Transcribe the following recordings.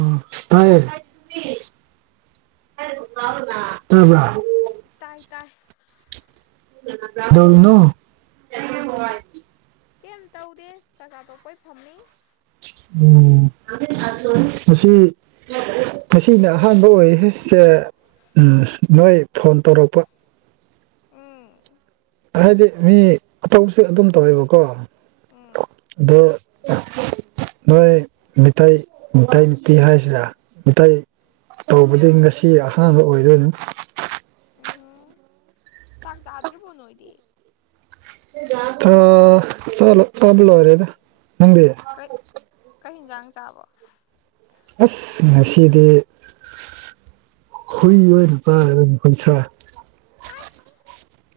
ꯑ ꯇꯥꯏ ꯇꯕ꯭ꯔ ꯇꯥꯏ ꯇꯥꯏ ꯀꯩꯗꯧꯔꯤꯅꯣ ꯀ ꯐ [inaudible] ꯀꯩꯝ ꯇꯧꯗꯦ ꯆꯥꯛꯆꯥ ꯇꯣꯛꯄꯩ ꯐꯝꯃꯤ ꯎꯝ ꯉꯁꯤ ꯉꯁꯤꯅ ꯑꯍꯥꯟꯕ ꯑꯣꯏꯑꯦ ꯅꯣꯏ ꯐꯣꯟ ꯇꯧꯔꯛꯄ ꯎꯝ ꯍꯥꯏꯗꯤ ꯃꯤ ꯑꯇꯧꯕꯁꯨ ꯑꯗꯨꯝ ꯇꯧꯋꯦꯕꯀꯣ ꯎꯝ ꯑꯗꯣ ꯅꯣꯏ ꯃꯤꯇꯩ ꯃ ꯅꯨꯄꯤ ꯍꯥꯏꯁꯤꯔ ꯃꯤꯇꯩ ꯇꯧꯕꯗꯤ ꯉꯁꯤ ꯑꯍꯥꯟꯕ ꯑꯣꯏꯗꯣꯏꯅ ꯎꯝꯍ ꯆꯥꯛ ꯆꯥꯗ꯭ꯔꯤꯕꯣ ꯅꯣꯣꯏꯗꯤ ꯑ ꯆꯂꯣ ꯆꯂ ꯑꯣꯏꯔꯦꯗ ꯃꯪꯗꯤ ꯀꯩ ꯀꯩ ꯌꯦꯟꯖꯥꯡ ꯆꯥꯕꯣ ꯑꯁ ꯉꯁꯤꯗꯤ ꯍꯨꯏ ꯑꯣꯏꯔ ꯇ ꯑꯗꯨ ꯄꯩꯁꯥ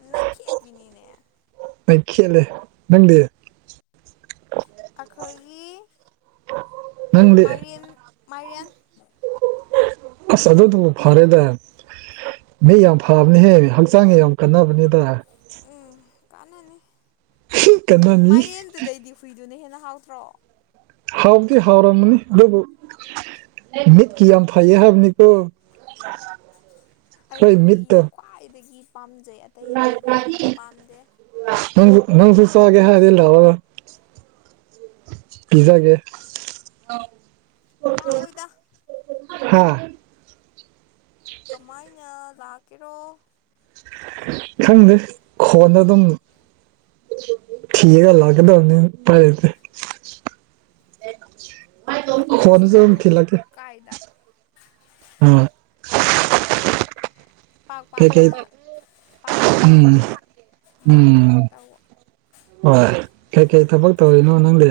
ꯅ ꯊꯦꯛꯕꯤꯅꯤꯅꯦ ꯃ ꯀꯦꯂꯦ ꯅꯪꯗꯤ ꯑꯩꯈꯣꯏꯒꯤ ꯅꯪꯗꯤ ꯃꯥꯏꯔꯦꯟ ꯃꯥꯏꯔꯦꯟ ꯑꯁꯗꯣ ꯇꯕꯨ ꯐꯔꯦꯗ ꯃꯤ ꯌꯥꯝ ꯐꯕꯅꯤꯍꯦ ꯍꯛꯆꯥꯡꯁ ꯌꯥꯝ ꯀꯟꯅꯕꯅꯤꯗ ꯎꯝ ꯀꯥꯟꯅꯅꯤ ꯀꯟꯅꯅꯤ ꯃꯥꯏꯔꯦꯟꯗꯨꯗꯩꯗꯤ ꯍꯨꯏꯗꯨꯅ ꯍꯦꯟꯅ ꯍꯥꯎꯇ꯭ꯔꯣ ꯍꯥꯎꯗꯤ ꯍꯥꯎꯔꯝꯅꯤ ꯑꯗꯨꯕꯨ ꯃꯤꯠꯀꯤ ꯌꯥꯝ ꯐꯩꯌꯦ ꯍꯥꯏꯕꯅꯤꯀꯣ ꯑꯩꯗꯤ ꯑꯩꯈꯣꯏ ꯃꯤꯠꯇꯣ ꯍꯨꯏꯅ ꯈ꯭ꯋꯥꯏꯗꯒꯤ ꯄꯥꯝꯖꯩ ꯑꯇꯩ ꯑꯇꯩꯗꯤ ꯑꯝꯇ ꯄꯥꯝꯗꯦ ꯅꯪꯁꯨ ꯅꯪꯁꯨꯨ ꯆꯥꯒꯦ ꯍꯥꯏꯔꯗꯤ ꯂꯥꯑꯣ ꯄꯤꯖꯒꯦ ꯂꯥꯛꯑꯣꯏꯗ ꯍꯥꯥ ꯀꯃꯥꯏꯅ ꯂꯥꯛꯀꯦꯔꯣ ꯈꯪꯗꯦ ꯈꯣꯟꯗ ꯑꯗꯨꯝ ꯊ ꯂꯒꯗ ꯑꯣꯅꯤ ꯇꯔ ꯑꯩꯈꯣꯏꯁꯨ ꯁꯤꯗ ꯍꯅꯁꯨ ꯑꯗꯨꯝ ꯊꯂ ꯀꯦ ꯀꯥꯏꯗ ꯑꯥ ꯄꯥꯛ ꯄꯥꯛꯅ ꯀꯩꯀꯩ ꯄꯥꯛ ꯄꯥꯛꯅ ꯎꯝ ꯍꯥꯠꯇꯦꯕ ꯃꯔꯛ ꯃꯔꯛ ꯎꯝ ꯇꯧꯕ ꯍꯣꯏ ꯀꯩꯀꯩ ꯊꯕꯛ ꯇꯧꯔꯤꯅꯣ ꯅꯪꯗꯤ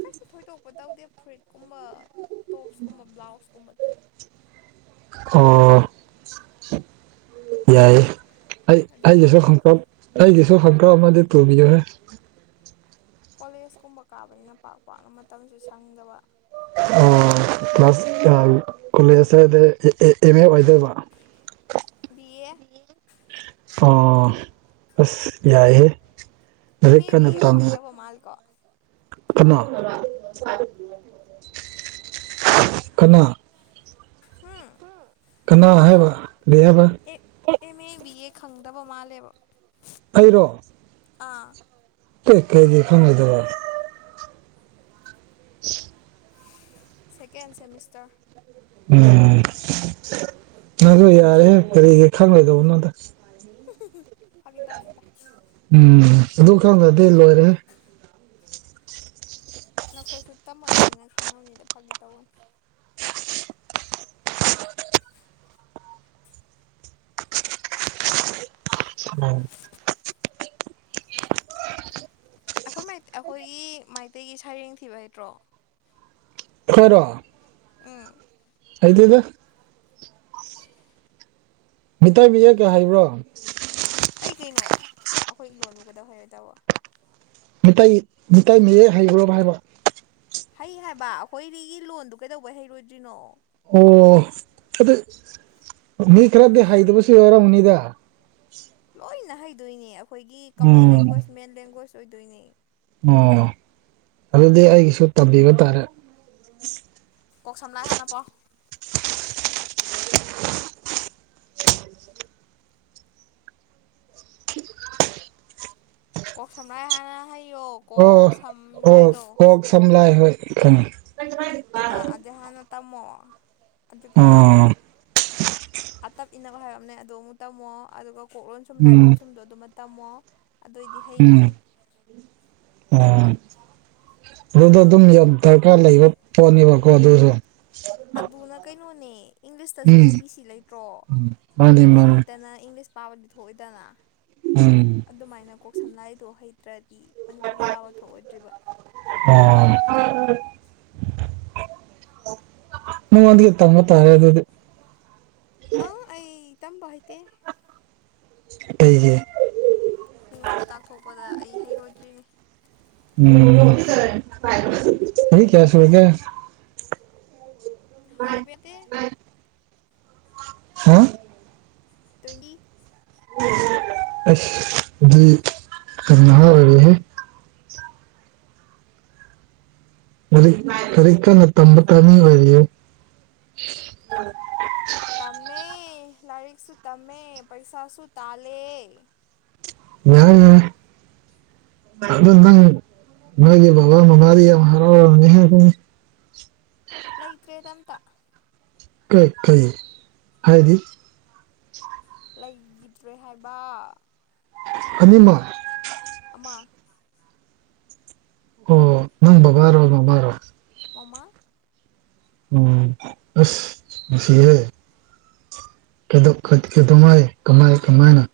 ꯀꯩꯁꯨ ꯊꯣꯏꯗꯣꯛꯄ ꯇꯧꯗꯦ ꯐꯨꯔꯤꯠꯀꯨꯝꯕ ꯇꯣꯞꯁ ꯀꯨꯝꯕ ꯕ꯭ꯂꯥꯎꯁꯀꯨꯝꯕ ꯇꯨꯏ ꯑꯣ ꯌꯥꯏꯌꯦ ꯑꯩ ꯍꯥꯏꯗꯤ ꯑꯩꯒꯤꯁꯨ [unintelligible] ꯑꯩꯒꯤꯁꯨ ꯈꯪꯒ꯭ꯔꯥꯎ ꯑꯃꯗꯤ ꯇꯨꯕꯤꯌꯣꯍꯦ ꯀꯣꯂꯦꯖ ꯀꯨꯝꯕ ꯀꯥꯕꯅꯤꯅ ꯄꯥꯛ ꯄꯥꯛꯅ ꯃꯇꯝꯁꯨ ꯁꯪꯗꯕ ꯑꯣ ꯀ꯭ꯂꯥꯁ [unintelligible] ꯀꯣꯂꯦꯖꯇꯗꯤ ꯑꯦꯝ ꯑꯦ ꯑꯣꯏꯗꯣꯏꯕ ꯕꯤ ꯑꯦ ꯑ ꯑꯁ ꯌꯥꯏꯍꯦ ꯂꯥꯏꯔꯤꯛ ꯀꯟꯅ ꯇꯝꯃꯨ ꯃꯥꯜꯂꯤꯀꯣ ꯀꯅꯥ [unintelligible] ꯀꯅꯥ ꯍꯨꯝ ꯀꯅꯥ ꯍꯥꯏꯕ ꯑꯗꯨ ꯍꯥꯏꯕ A M A B A ꯈꯪꯗꯕ ꯃꯥꯜꯂꯦꯕ ꯑꯩꯔꯣ ꯑꯥ ꯑꯦ ꯀꯩꯑꯤ ꯈꯪꯒꯗꯔ [inaudible] ꯁꯦꯀꯦꯟ ꯁꯦꯃꯤꯁꯇꯔ ꯎꯝ ꯅꯪꯗꯣ ꯌꯥꯔꯗꯤ ꯇꯧꯒꯦ [unintelligible] ꯐꯥꯒꯤ ꯇꯧꯅꯤꯗ ꯎꯝ ꯑꯗꯨ ꯈꯪꯗ꯭ꯔꯗꯤ ꯂꯣꯏꯔꯦꯍꯦ ꯅꯈꯣꯏꯁꯨ ꯇꯝꯃꯛꯏꯅꯤꯅ ꯈꯪꯉꯝꯅꯤꯗ ꯐꯥꯒꯤ ꯇꯧꯕꯅꯤ ꯑꯩꯈꯣꯏ ꯃꯩꯇꯩ ꯑꯩꯈꯣꯏꯒꯤ ꯃꯩꯇꯩꯒꯤ ꯁꯩꯔꯦꯡ ꯊꯤꯕ ꯍꯩꯇ꯭ꯔꯣ ꯑꯈꯣꯔꯣ ꯎꯝ ꯍꯩꯗꯦꯗ ꯃꯤꯇꯩ ꯃꯌꯦꯛꯀꯤ ꯍꯥꯏꯕ꯭ꯔꯣ ꯍꯩ ꯀꯩꯅꯣ ꯑꯩꯈꯣꯏ ꯂꯣꯟꯕꯨ ꯀꯩꯗꯧ ꯍꯩꯔꯣꯏꯗꯧꯕ ꯃꯤꯇꯩ ꯃꯤꯇꯩ ꯃꯌꯦꯛ ꯍꯩꯕ꯭ꯔ ꯍꯥꯏꯕ ꯍꯩ ꯍꯥꯏꯕ ꯑꯩꯈꯣꯏꯗꯒꯤ ꯂꯣꯟꯗꯨ ꯀꯩꯗꯧꯕꯩ ꯍꯩꯔꯣꯏꯗ꯭ꯔꯤꯅꯣ ꯑꯣ ꯑꯗꯨ ꯃꯤ ꯈꯔꯗꯤ ꯍꯩꯗꯕꯁꯨ ꯌꯥꯎꯔꯝꯃꯅꯤꯗ ꯂꯣꯏꯅ ꯍꯩꯗꯣꯏꯅꯦ ꯑꯩꯈꯣꯏꯒꯤ common um language main language ꯑꯣꯏꯗꯣꯏꯅꯦ ꯑꯣ ꯑꯗꯨꯗꯤ ꯑꯩꯒꯤꯁꯨ ꯇꯝꯕꯤꯕ ꯇꯥꯔꯦ ꯀꯣꯛ ꯁꯝ ꯂꯥꯏ ꯍꯥꯟꯅ ꯄꯥꯎ ꯀꯣꯛ ꯁꯝꯂꯥꯏ ꯍꯥꯟꯅ ꯍꯩꯌꯣ ꯀꯣꯛ ꯑꯣ ꯁꯝ ꯂꯥꯏ ꯑꯣ ꯗꯣ ꯑꯣꯛ ꯁꯝꯂꯥꯏ ꯍꯣꯏ ꯈꯪꯉꯦ ꯑꯥꯖꯅ ꯇꯃꯣ ꯑꯗꯨꯖꯀ ꯑꯣ ꯑꯇꯞ ꯏꯅꯕ ꯍꯥꯏꯔ ꯑꯃꯅꯦ ꯑꯗꯣ ꯑꯃꯨꯛ ꯇꯝꯃꯣ ꯑꯗꯨꯒ ꯀꯣꯛꯂꯣꯟꯣꯟ ꯁꯨꯝ ꯎꯝ ꯂꯥꯏꯂꯣꯟꯣ ꯁꯨꯝꯗꯣ ꯑꯗꯨꯃ ꯇꯝꯃꯣ ꯑꯗꯨꯑꯣꯏꯗꯤ ꯍꯩꯔꯅꯤ ꯎ ꯑꯗꯨꯗ ꯑꯗꯨꯝ ꯗꯔꯀꯥꯔ ꯂꯩꯕ ꯄꯣꯠꯅꯦꯕ ꯀꯣ ꯑꯗꯨꯁꯨꯣ ꯑꯗꯨꯅ ꯀꯩꯅꯣꯅꯦ ꯏꯪꯂꯤꯁꯇꯁꯨ ꯎꯝ ꯑꯦ ꯕꯤ ꯁꯤ ꯂꯩꯇ꯭ꯔꯣ ꯃꯥꯅꯤ ꯑꯦ ꯕꯤ ꯁꯤ ꯃꯥꯅꯤ ꯍꯩꯇꯅ ꯏꯪꯂꯤꯁ ꯄꯥꯕꯗꯤ ꯊꯣꯛꯑꯣꯏꯗꯅ ꯎꯝ ꯑꯗꯨꯃꯥꯏꯅ ꯀꯣꯛ ꯁꯝꯂꯥꯏꯗꯣ ꯍꯩꯇ꯭ꯔꯗꯤ ꯃꯅꯤꯄꯨꯔꯤ ꯄꯥꯕ ꯊꯣꯛꯑꯣꯏꯗ꯭ꯔꯤꯕ ꯑꯝ ꯅꯪꯉꯣꯟꯗꯒꯤ ꯇꯝꯕ ꯇꯔꯦ ꯑꯗꯨꯗꯤ ꯑꯥ ꯑꯩ ꯇꯝꯕ ꯍꯩꯇꯦ ꯑꯩꯒꯤ ꯃꯤꯉꯣꯟꯗ ꯇꯥꯛꯊꯣꯛꯄꯗ ꯑꯩ ꯍꯩꯔꯣꯏꯗ꯭ꯔꯤꯅꯤ ꯎꯝ ꯆꯍꯤ ꯀꯌꯥ ꯁꯨꯔꯒꯦ ꯍꯏꯕꯗꯤ ꯍꯥ ꯇ꯭ꯋꯦꯟꯇꯤ ꯑꯁ ꯑꯗꯨ ꯀ ꯃꯍꯍꯥ ꯑꯣꯏꯦꯍꯦ ꯃꯔꯤ ꯀꯔꯤ ꯀꯅ ꯇꯝꯕ ꯇꯅꯤ ꯋꯥꯔꯤꯔꯤ ꯇꯝꯃꯦ ꯂꯥꯏꯔꯤꯛꯁꯨ ꯇꯝꯃꯦ ꯄꯩꯁꯥꯁꯨ ꯇꯥꯜꯂꯦ ꯌꯥ ꯑꯗꯨ ꯅꯪ ꯅꯣꯏꯒꯤ ꯕꯕꯥ ꯃꯃꯥꯗꯤ ꯌꯥꯝ ꯍꯔꯥꯎꯔꯝꯅꯤ ꯍꯥꯏꯕꯅꯤ ꯂꯩꯇ꯭ꯔꯦꯗ ꯑꯝꯇ ꯀꯩ ꯀꯩ ꯍꯥꯏꯗꯤ ꯂꯩꯈꯤꯗ꯭ꯔꯦ ꯍꯥꯏꯕ ꯑꯅꯤꯃꯛ ꯑꯃ ꯑꯣ ꯅꯪ ꯕꯕꯥꯥꯔꯣ ꯃꯕꯥꯔꯣ ꯃꯃꯥ ꯎꯝ ꯑꯁꯁꯤꯍꯦ ꯀꯩꯗꯧꯉꯥꯏ ꯀꯃꯥꯏ ꯀꯃꯥꯏꯅ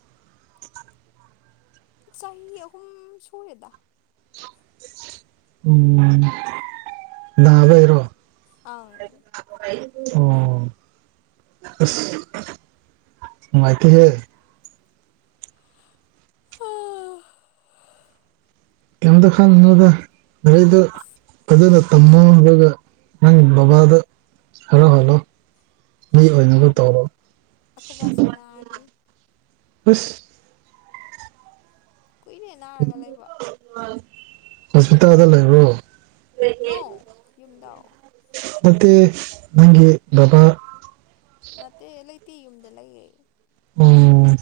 ꯆꯍꯤ ꯑꯍꯨꯝ ꯁꯨꯔꯦꯗ ꯎꯝ ꯂꯕꯔꯣ ꯑꯪ ꯑꯣ ꯃꯥꯥꯏꯇ ꯍꯦ ꯑꯣ ꯀꯩꯝꯇ ꯈꯥꯡꯉꯣꯗ ꯔꯤꯗ ꯑꯁ ꯐꯖꯅ ꯇꯃꯣꯒ ꯅꯪ ꯕꯕꯥꯗ ꯍꯂꯣ ꯍꯂꯣ ꯃꯤ ꯑꯣꯏꯅꯕꯨ ꯑꯩꯈꯣꯏ ꯇꯧꯔꯣ ꯑꯩꯈꯣꯏꯕꯥꯁꯨ ꯅꯥꯔꯤ ꯑꯁ ꯀꯨꯏꯅ ꯅꯥꯔꯒ ꯂꯩꯕ ꯍꯁꯄꯤꯇꯥꯜꯗ ꯂꯩꯕ꯭ꯔꯣ ꯅꯧ ꯌꯨꯝꯗꯥꯎ ꯃꯦ ꯅꯪꯒꯤ ꯕꯕꯥ ꯅꯠꯇꯦ ꯂꯩꯇꯦ ꯌꯨꯝꯗ ꯂꯩꯌꯦ ꯑꯣꯝ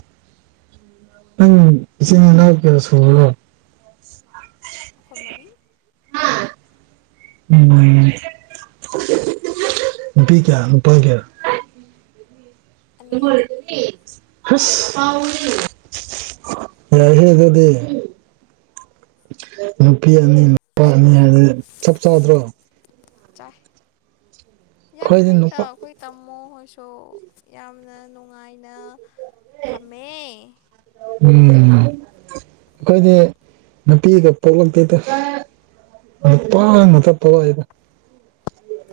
ꯅꯪ ꯏꯆꯤꯟ ꯏꯅꯥꯎ ꯀꯌꯥ ꯁꯨꯔꯔꯣ ꯈꯃꯅꯤ [inaudible] ꯕꯤꯒ꯭ꯥꯟ ꯕꯒꯦꯜ ꯑꯅꯤ ꯑꯅꯤ ꯍ ꯑꯦ ꯍꯦ ꯑꯗꯨꯗꯤ ꯅꯨꯄꯤ ꯑꯅꯤ ꯅꯨꯄꯥ ꯑꯅꯤ ꯍꯥꯏꯕꯗꯤ ꯆꯞ ꯆꯥꯗ꯭ꯔꯣ ꯆꯥꯏ ꯌꯥꯝ ꯑꯩꯈꯣꯏꯗꯤ ꯐꯩꯗ ꯅꯨꯄꯥ ꯑꯩꯈꯣꯏ ꯇꯥꯝꯃꯣꯍꯣꯏꯁꯨ ꯌꯥꯝꯅ ꯅꯨꯡꯉꯥꯏꯅ ꯊꯝꯃꯦ ꯎꯝ ꯑꯩꯈꯣꯏꯗꯤ ꯅꯨꯄꯤꯒ ꯄꯣꯛꯂꯛꯇꯦꯗ ꯅꯨꯄꯥꯉꯥꯛꯇ ꯄꯣꯛꯑꯦꯗ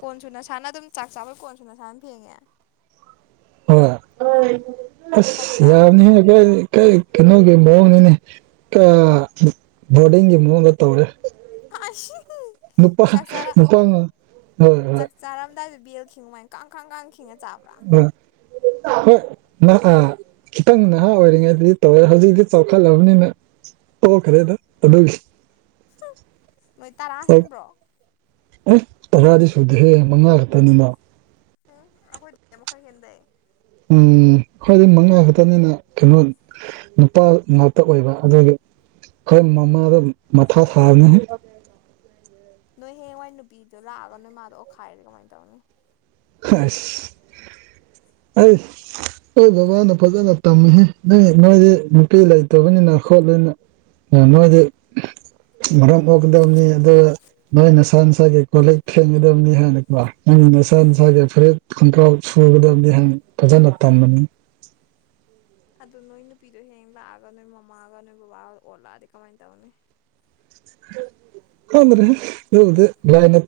ꯀꯣꯟꯁꯨ ꯅꯁꯥꯅ ꯑꯗꯨꯝ ꯆꯥꯛ ꯆꯥꯕ ꯀꯣꯟꯁꯨ ꯅꯁꯥꯅ ꯐꯦꯡꯉꯦ ꯍꯣ ꯑꯁ ꯐꯠꯇ꯭ꯔꯥ ꯌꯥꯕꯅꯤꯍꯦ ꯑꯩꯈꯣꯢꯗꯤ ꯀꯩ ꯀꯩꯅꯣꯒꯤ ꯃꯑꯣꯡꯅꯤꯅꯦ ꯕꯣꯔꯗꯤꯡꯒꯤ ꯃꯑꯣꯡꯗ ꯇꯧꯔꯦ ꯅꯨꯄꯥ ꯆꯥꯛ ꯆꯥꯔꯥ ꯅꯨꯄꯥ ꯍꯣꯏ ꯍꯣꯏ ꯆꯥꯔꯝꯗꯥꯏ ꯕꯦꯜ ꯡꯉꯨꯥꯏ ꯀꯥꯡꯈ ꯀꯥꯡ ꯈꯤꯉ ꯆꯥꯕ꯭ꯔꯥ ꯍꯣꯏ ꯈꯤꯇꯪ ꯅꯍꯥ ꯑꯣꯏꯔꯤꯉꯩ ꯑꯗꯨꯗꯤ ꯇꯧꯋꯦ ꯍꯧꯖꯤꯛꯇꯤ ꯆꯥꯎꯈꯠꯂꯕꯅꯤꯅ ꯇꯣꯛꯈ꯭ꯔꯦꯗ ꯑꯗꯨꯁꯤ ꯅꯣꯏ ꯇꯔꯥ ꯍꯦꯟꯕ꯭ꯔꯣ ꯑꯦ ꯇꯔꯥꯗꯤ ꯁꯨꯗꯦꯍꯦ ꯃꯉꯥ ꯈꯛꯇꯅꯤꯅ ꯎꯝ ꯑꯩꯈꯣꯏꯗꯒꯤ ꯑꯃꯨꯛ ꯈꯔ ꯍꯦꯟꯗꯩ ꯎꯝ ꯑꯩꯈꯣꯢꯗꯤ ꯃꯉꯥꯈꯛꯇꯅꯤꯅ ꯀꯩꯅꯣ ꯅꯨꯄꯥ ꯃ ꯇ ꯑꯣꯏꯕ ꯑꯗꯨꯒꯤ ꯈꯣꯏ ꯃꯃꯥꯗꯣ ꯃꯊꯥ ꯁꯥꯕꯅꯦꯍꯦ ꯅꯣꯏ ꯍꯌꯦꯡꯋꯥꯏ ꯅꯨꯄꯤꯗꯣ ꯂꯥꯛꯑꯒ ꯅꯣꯏ ꯃꯥꯗꯣ ꯑꯣꯈꯥꯏꯔꯗꯤ ꯀꯃꯥꯏꯅ ꯇꯧꯅꯤ ꯍꯁ ꯑꯩ ꯑꯩꯈꯣꯏ ꯕꯕꯥꯅ ꯐꯖꯅ ꯇꯝꯃꯤꯍꯦ ꯅꯣꯏ ꯅꯣꯏꯗꯤ ꯅꯨꯄꯤ ꯂꯩꯇꯕꯅꯤꯅ ꯈꯣꯠꯂꯅ ꯅꯣꯏꯗꯤ ꯃꯔꯝ ꯃꯣꯛꯀꯗꯕꯅꯤ ꯑꯗꯨꯒ ꯅꯣꯏ ꯅꯁꯥ ꯅꯁꯥꯒꯤ ꯀꯣꯜꯂꯤꯛ ꯐꯦꯡꯒꯗꯕꯅꯤ ꯍꯥꯏꯅꯀꯣ ꯅꯣꯢ ꯅ ꯅꯁꯥ ꯅꯁꯥꯒꯤ ꯐꯨꯔꯤꯠ ꯈꯣꯡꯈ꯭ꯔꯥꯎ ꯁꯨꯒꯗꯕꯅꯤ ꯍꯥꯢꯅ ꯐꯖꯅ ꯇꯝꯕꯅꯤ ꯑꯗꯨ ꯅꯣꯏ ꯅꯨꯄꯤꯗꯣ ꯍꯌꯦꯡ ꯂꯥꯛꯑꯒ ꯅꯣꯏ ꯃꯃꯥꯒ ꯅꯣꯏ ꯕꯕꯥꯒ ꯑꯣꯠꯂꯛꯑꯗꯤ ꯀꯃꯥꯏꯅ ꯇꯧꯅꯤ ꯈꯪꯗ꯭ꯔꯦꯍꯦ ꯑꯗꯨꯒꯗꯤ ꯂꯥꯢꯅ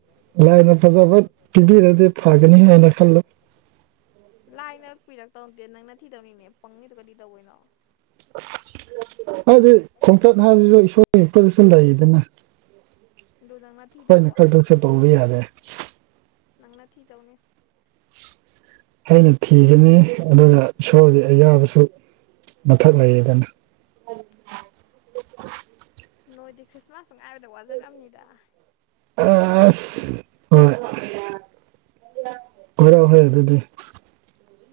ꯂꯥꯏꯅ ꯐꯖꯕ ꯄꯤꯕꯤꯔꯗꯤ ꯐꯒꯅꯤ ꯍꯥꯏꯅ ꯈꯜꯂꯦ ꯂꯥꯏꯅ ꯄꯤꯔꯛꯇꯧ ꯅꯠꯇꯦ ꯅꯪꯅ ꯊꯤꯗꯧꯅꯤꯅꯦ ꯄꯪꯉꯤꯗꯣ ꯀꯔꯤ ꯇꯧꯕꯩꯅꯣ [unintelligible] ꯍꯥꯏꯗꯤ ꯈꯣꯡꯆꯠ ꯍꯥꯏꯕꯁꯤꯁꯨ ꯏꯁꯣꯔ ꯄꯤꯔꯛꯄꯗꯁꯨ ꯂꯩꯌꯦꯗꯅ ꯑꯗꯨ ꯅꯪꯅ ꯍꯣꯏꯅꯦ ꯊꯤꯗꯧꯕ ꯈꯔꯁꯦꯝꯇꯣꯛꯍꯧꯕ ꯌꯥꯔꯦ ꯅꯪꯅ ꯊꯤꯗꯧꯅꯤ ꯑꯩꯅ ꯊꯤꯒꯅꯤ ꯑꯗꯨꯒ ꯏꯁꯣꯔꯒꯤ ꯑꯌꯥꯕꯁꯨ ꯃꯊꯛ ꯂꯩꯌꯦꯗꯅ ꯅꯣꯏꯗꯤ ꯈ꯭ꯔꯤꯁꯃꯥꯁ ꯉꯥꯏꯕꯗ ꯋꯥꯖꯔꯝꯅꯤꯗ ꯑꯁ ꯍꯣꯏ ꯀꯣꯏꯔꯛꯑꯣꯍꯦ ꯑꯗꯨꯗꯤ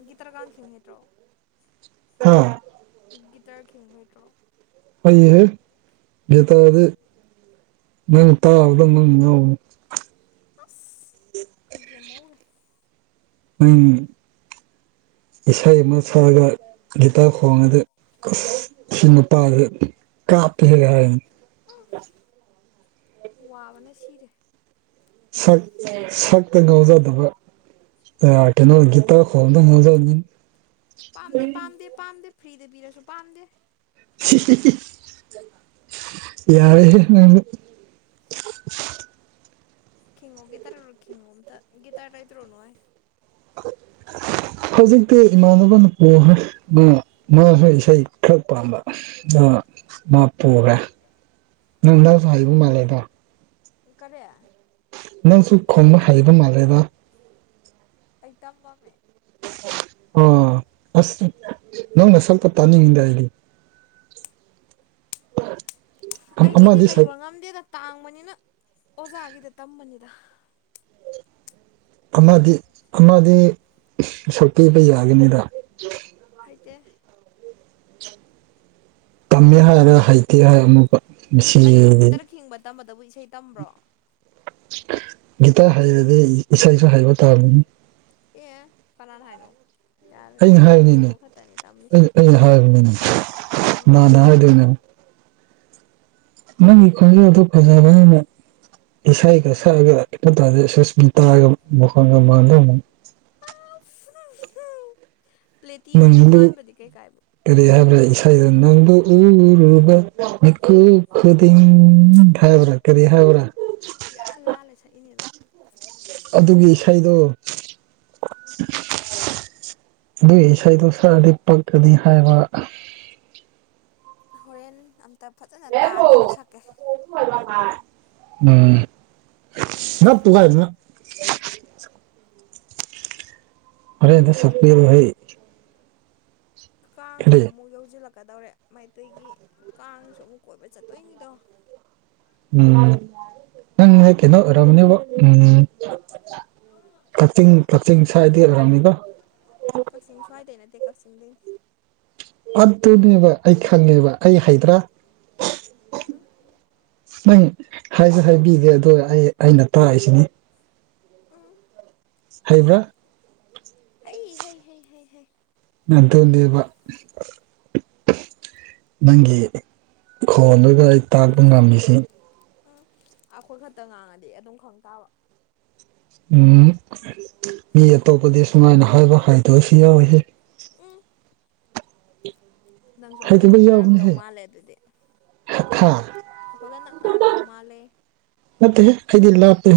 ꯒꯤꯇꯔ [unintelligible] ꯈꯤꯡ ꯍꯩꯇ꯭ꯔꯣ ꯍꯥ ꯒꯤꯇꯔ ꯈꯤꯡꯕ ꯍꯩꯇ꯭ꯔꯣ ꯍꯩꯍꯦ ꯒꯤꯇꯔꯗꯤ ꯅꯪ ꯇꯥꯕꯗ ꯅꯪ ꯉꯥꯎꯒꯅꯤ ꯑꯁ ꯑꯩ ꯌꯦꯃꯧꯔꯦ ꯅꯪ ꯏꯁꯩ ꯑꯃ ꯁꯛꯑꯒ ꯒꯤꯇꯥꯔ ꯈꯣꯡꯉꯗꯤ ꯑꯁ ꯑꯁꯤ ꯅꯨꯄꯥꯁꯦ ꯀꯥꯞꯄꯦꯍꯦ ꯍꯥꯢꯔꯅꯤ ꯑ ꯋꯥꯕꯅ ꯁꯤꯔꯦ ꯁꯛ ꯁꯛꯇ ꯉꯥꯎꯖꯗꯕ ꯎꯝ ꯑꯦ ꯀꯩꯅꯣ ꯒꯤꯇꯔ ꯈꯣꯡꯕꯗ ꯉꯥꯎꯖꯅꯤ ꯄꯥꯝꯗꯦ ꯄꯥꯝꯗꯦ ꯄꯥꯝꯗꯦ ꯐ꯭ꯔꯤꯗ ꯄꯤꯔꯁꯨ ꯄꯥꯝꯗꯦ ꯍꯤ ꯍꯤ ꯍꯤ ꯌꯥꯔꯦꯍꯦ ꯅꯪ ꯈꯤꯡꯉꯣ ꯒꯤꯇꯔꯗꯣ ꯈꯤꯡꯉꯣ ꯑꯝꯇ ꯒꯤꯇꯔ ꯂꯩꯇ꯭ꯔꯣ ꯅꯣꯢ ꯍꯧꯖꯤꯛꯇꯤ ꯏꯃꯥꯟꯅꯕꯅ ꯄꯨꯈ꯭ꯔꯦ ꯃꯥꯁꯨ ꯏꯁꯩ ꯈꯔ ꯄꯥꯝꯕ ꯃꯥ ꯃꯥ ꯄꯨꯈ꯭ꯔꯦ ꯅꯪꯅꯁꯨ ꯍꯩꯕ ꯃꯥꯜꯂꯦꯗꯣ ꯀꯔꯤ ꯅꯪꯁꯨ ꯈꯣꯕ ꯍꯩꯕ ꯃꯥꯜꯂꯦꯕ ꯑꯩꯩ ꯇꯝꯃꯝꯃꯦ ꯑꯣ ꯑꯁ ꯅꯪꯅ ꯁꯛꯄ ꯇꯥꯅꯤꯡꯗꯦ ꯑꯩ ꯑꯩꯒꯤꯗꯤ ꯑꯃꯗꯤ ꯁꯛ ꯂꯩꯕ ꯉꯝꯗꯦꯗ ꯇꯥꯡꯕꯅꯤꯅ ꯑꯣꯖꯥꯒꯤꯗ ꯇꯝꯕꯅꯤꯗ ꯑꯃꯗꯤ ꯑꯃꯗꯤ ꯁꯛꯄꯤꯕ ꯌꯥꯒꯅꯤꯗ ꯍꯥꯏꯇꯦ ꯇꯝꯃꯦ ꯍꯥꯏꯔ ꯍꯩꯇꯦ ꯍꯥꯏ ꯑꯃꯨꯛꯀ ꯀꯔꯤꯅꯣ ꯃꯁꯤꯗꯤ ꯒꯤꯇꯔ ꯈꯤꯡꯕ ꯇꯝꯕꯗꯕꯨ ꯏꯁꯩ ꯇꯝꯕ꯭ꯔꯣ ꯒꯤꯇꯥꯔ ꯍꯩꯔꯗꯤ ꯏꯁꯩꯁꯨ ꯍꯩꯕ ꯇꯥꯕꯅꯤ ꯑꯦ ꯀꯅꯥꯅ ꯍꯥꯏꯅꯣ ꯌꯥꯔꯦ ꯑꯩꯅ ꯑꯩꯈꯣꯏ ꯍꯥꯏꯕꯅꯤꯅꯦ ꯈꯤꯡꯕ ꯈꯛꯇꯅꯤ ꯇꯝꯃꯤꯁꯦ ꯑꯩꯅ ꯍꯥꯏꯕꯅꯤꯅꯦ ꯈꯤꯡꯕ ꯈꯛꯇ ꯀꯅꯥꯅ ꯇꯝꯃꯦ ꯍꯥꯏꯗꯣꯏꯅꯣ ꯅꯪꯒꯤ ꯈꯣꯟꯖꯦꯜꯗꯣ ꯐꯖꯕꯅꯤꯅ ꯏꯁꯩꯒ ꯁꯛꯑꯒ ꯇꯔꯗꯤ ꯁꯨꯁꯃꯤꯇꯥꯒ ꯃꯈꯣꯟꯒ ꯃꯥꯟ [unintelligible] [unintelligible] ꯄ꯭ꯂꯦꯇꯤ ꯑꯣꯏꯅ ꯅꯪꯕꯨ ꯃꯥꯟꯕꯗꯤ ꯀꯩꯀꯥꯏꯕ ꯀꯔꯤ ꯍꯥꯏꯕ꯭ꯔꯥ ꯏꯁꯥꯗ ꯅꯪꯕꯨ ꯎꯔꯨꯕ ꯃꯤꯈꯨꯞ ꯈꯨꯗꯤꯡ ꯎꯝ ꯍꯥꯏꯕ꯭ꯔꯥ ꯀꯔꯤ ꯍꯥꯏꯕ꯭ꯔꯥ ꯏꯔ ꯂꯥꯜꯂ ꯁꯛꯏꯅꯦꯕ ꯑꯗꯨꯒꯤ ꯏꯁꯩꯗꯣ ꯑꯗꯨꯏ ꯏꯁꯩꯗꯣ ꯁꯛꯑꯗꯤ ꯄꯛꯀꯅꯤ ꯍꯥꯏꯕ ꯍꯣꯔꯦꯟ ꯑꯝꯇ ꯐꯖꯅ ꯇꯥꯔꯤꯒꯦꯗꯣ ꯁꯛꯀꯦ ꯎꯝ ꯁꯞ ꯇꯒꯥꯏꯗ ꯐꯔꯦꯗ ꯑꯩꯈꯣꯏꯒꯤꯗꯤ ꯁꯣꯛꯄꯤꯔ ꯍ ꯀꯥꯡꯁꯨ ꯀꯔꯤ ꯑꯃꯨꯛ ꯌꯧꯁꯤꯜꯂꯛꯀꯗꯧꯔꯦ ꯃꯩꯇꯩꯒꯤ ꯀꯥꯡꯁꯨ ꯑꯃꯨꯛ ꯀꯣꯏꯕ ꯆꯠꯇꯣꯏꯅꯤꯗꯣ ꯎꯝ ꯅꯪ ꯀꯅꯣ ꯑꯣꯃꯅꯤꯕ ꯎꯝ ꯀꯛꯆꯤꯡ ꯀꯛꯆꯤꯡ ꯁ꯭ꯋꯥꯏꯗꯤ ꯑꯣꯏꯔꯝꯅꯤꯕ ꯀꯛꯆꯤꯡ ꯁ꯭ꯋꯥꯏꯗꯩ ꯅꯠꯇꯦ ꯀꯛꯆꯤꯡꯗꯩꯅꯤ ꯑꯗꯨꯅꯦꯕ ꯑꯩ ꯈꯪꯉꯦꯕ ꯑꯩ ꯍꯩꯗ꯭ꯔꯥ ꯎꯝ ꯅꯪ ꯍꯥꯏꯁꯨ ꯍꯥꯏꯕꯤꯗꯦ ꯑꯗꯣ ꯑꯩ ꯑꯩꯅ ꯇꯥꯛꯏꯁꯤꯅꯤ ꯎꯝ ꯍꯩꯕ꯭ꯔꯥ ꯍꯩ ꯍꯩ ꯍꯩ ꯍꯩ ꯑꯗꯨꯅꯦꯕꯥ ꯅꯪꯒꯤ ꯈꯣꯟꯗꯨꯒ ꯑꯩ ꯇꯥꯛꯄ ꯉꯝꯃꯤꯁꯤ ꯎꯝ ꯑꯩꯈꯣꯏ ꯈꯛꯇ ꯉꯥꯡꯉꯗꯤ ꯑꯗꯨꯝ ꯈꯪ ꯇꯥꯕ ꯎꯝ ꯃꯤ ꯑꯇꯣꯞꯄꯗꯤ ꯁꯨꯃꯥꯏꯅ ꯍꯥꯏꯕ ꯍꯥꯏꯇꯥꯕꯁꯨ ꯌꯥꯎꯏꯍꯦ ꯎꯝ ꯅꯪꯁꯨ ꯑꯩꯈꯣꯏꯒ ꯍꯩꯇꯕ ꯅꯛꯅꯔꯝꯗꯧ ꯌꯥꯎꯕꯅꯦꯍꯦ ꯃꯥꯜꯂꯦ ꯑꯗꯨꯗꯤ ꯍꯥ ꯈꯥ ꯑꯩꯈꯣꯏꯒ ꯅꯛꯅꯔꯝꯗꯧ ꯃꯥꯜꯂꯦ ꯌꯥꯠꯇꯦ ꯈꯍꯤꯗꯤꯜꯂꯥ ꯍꯥꯇꯦ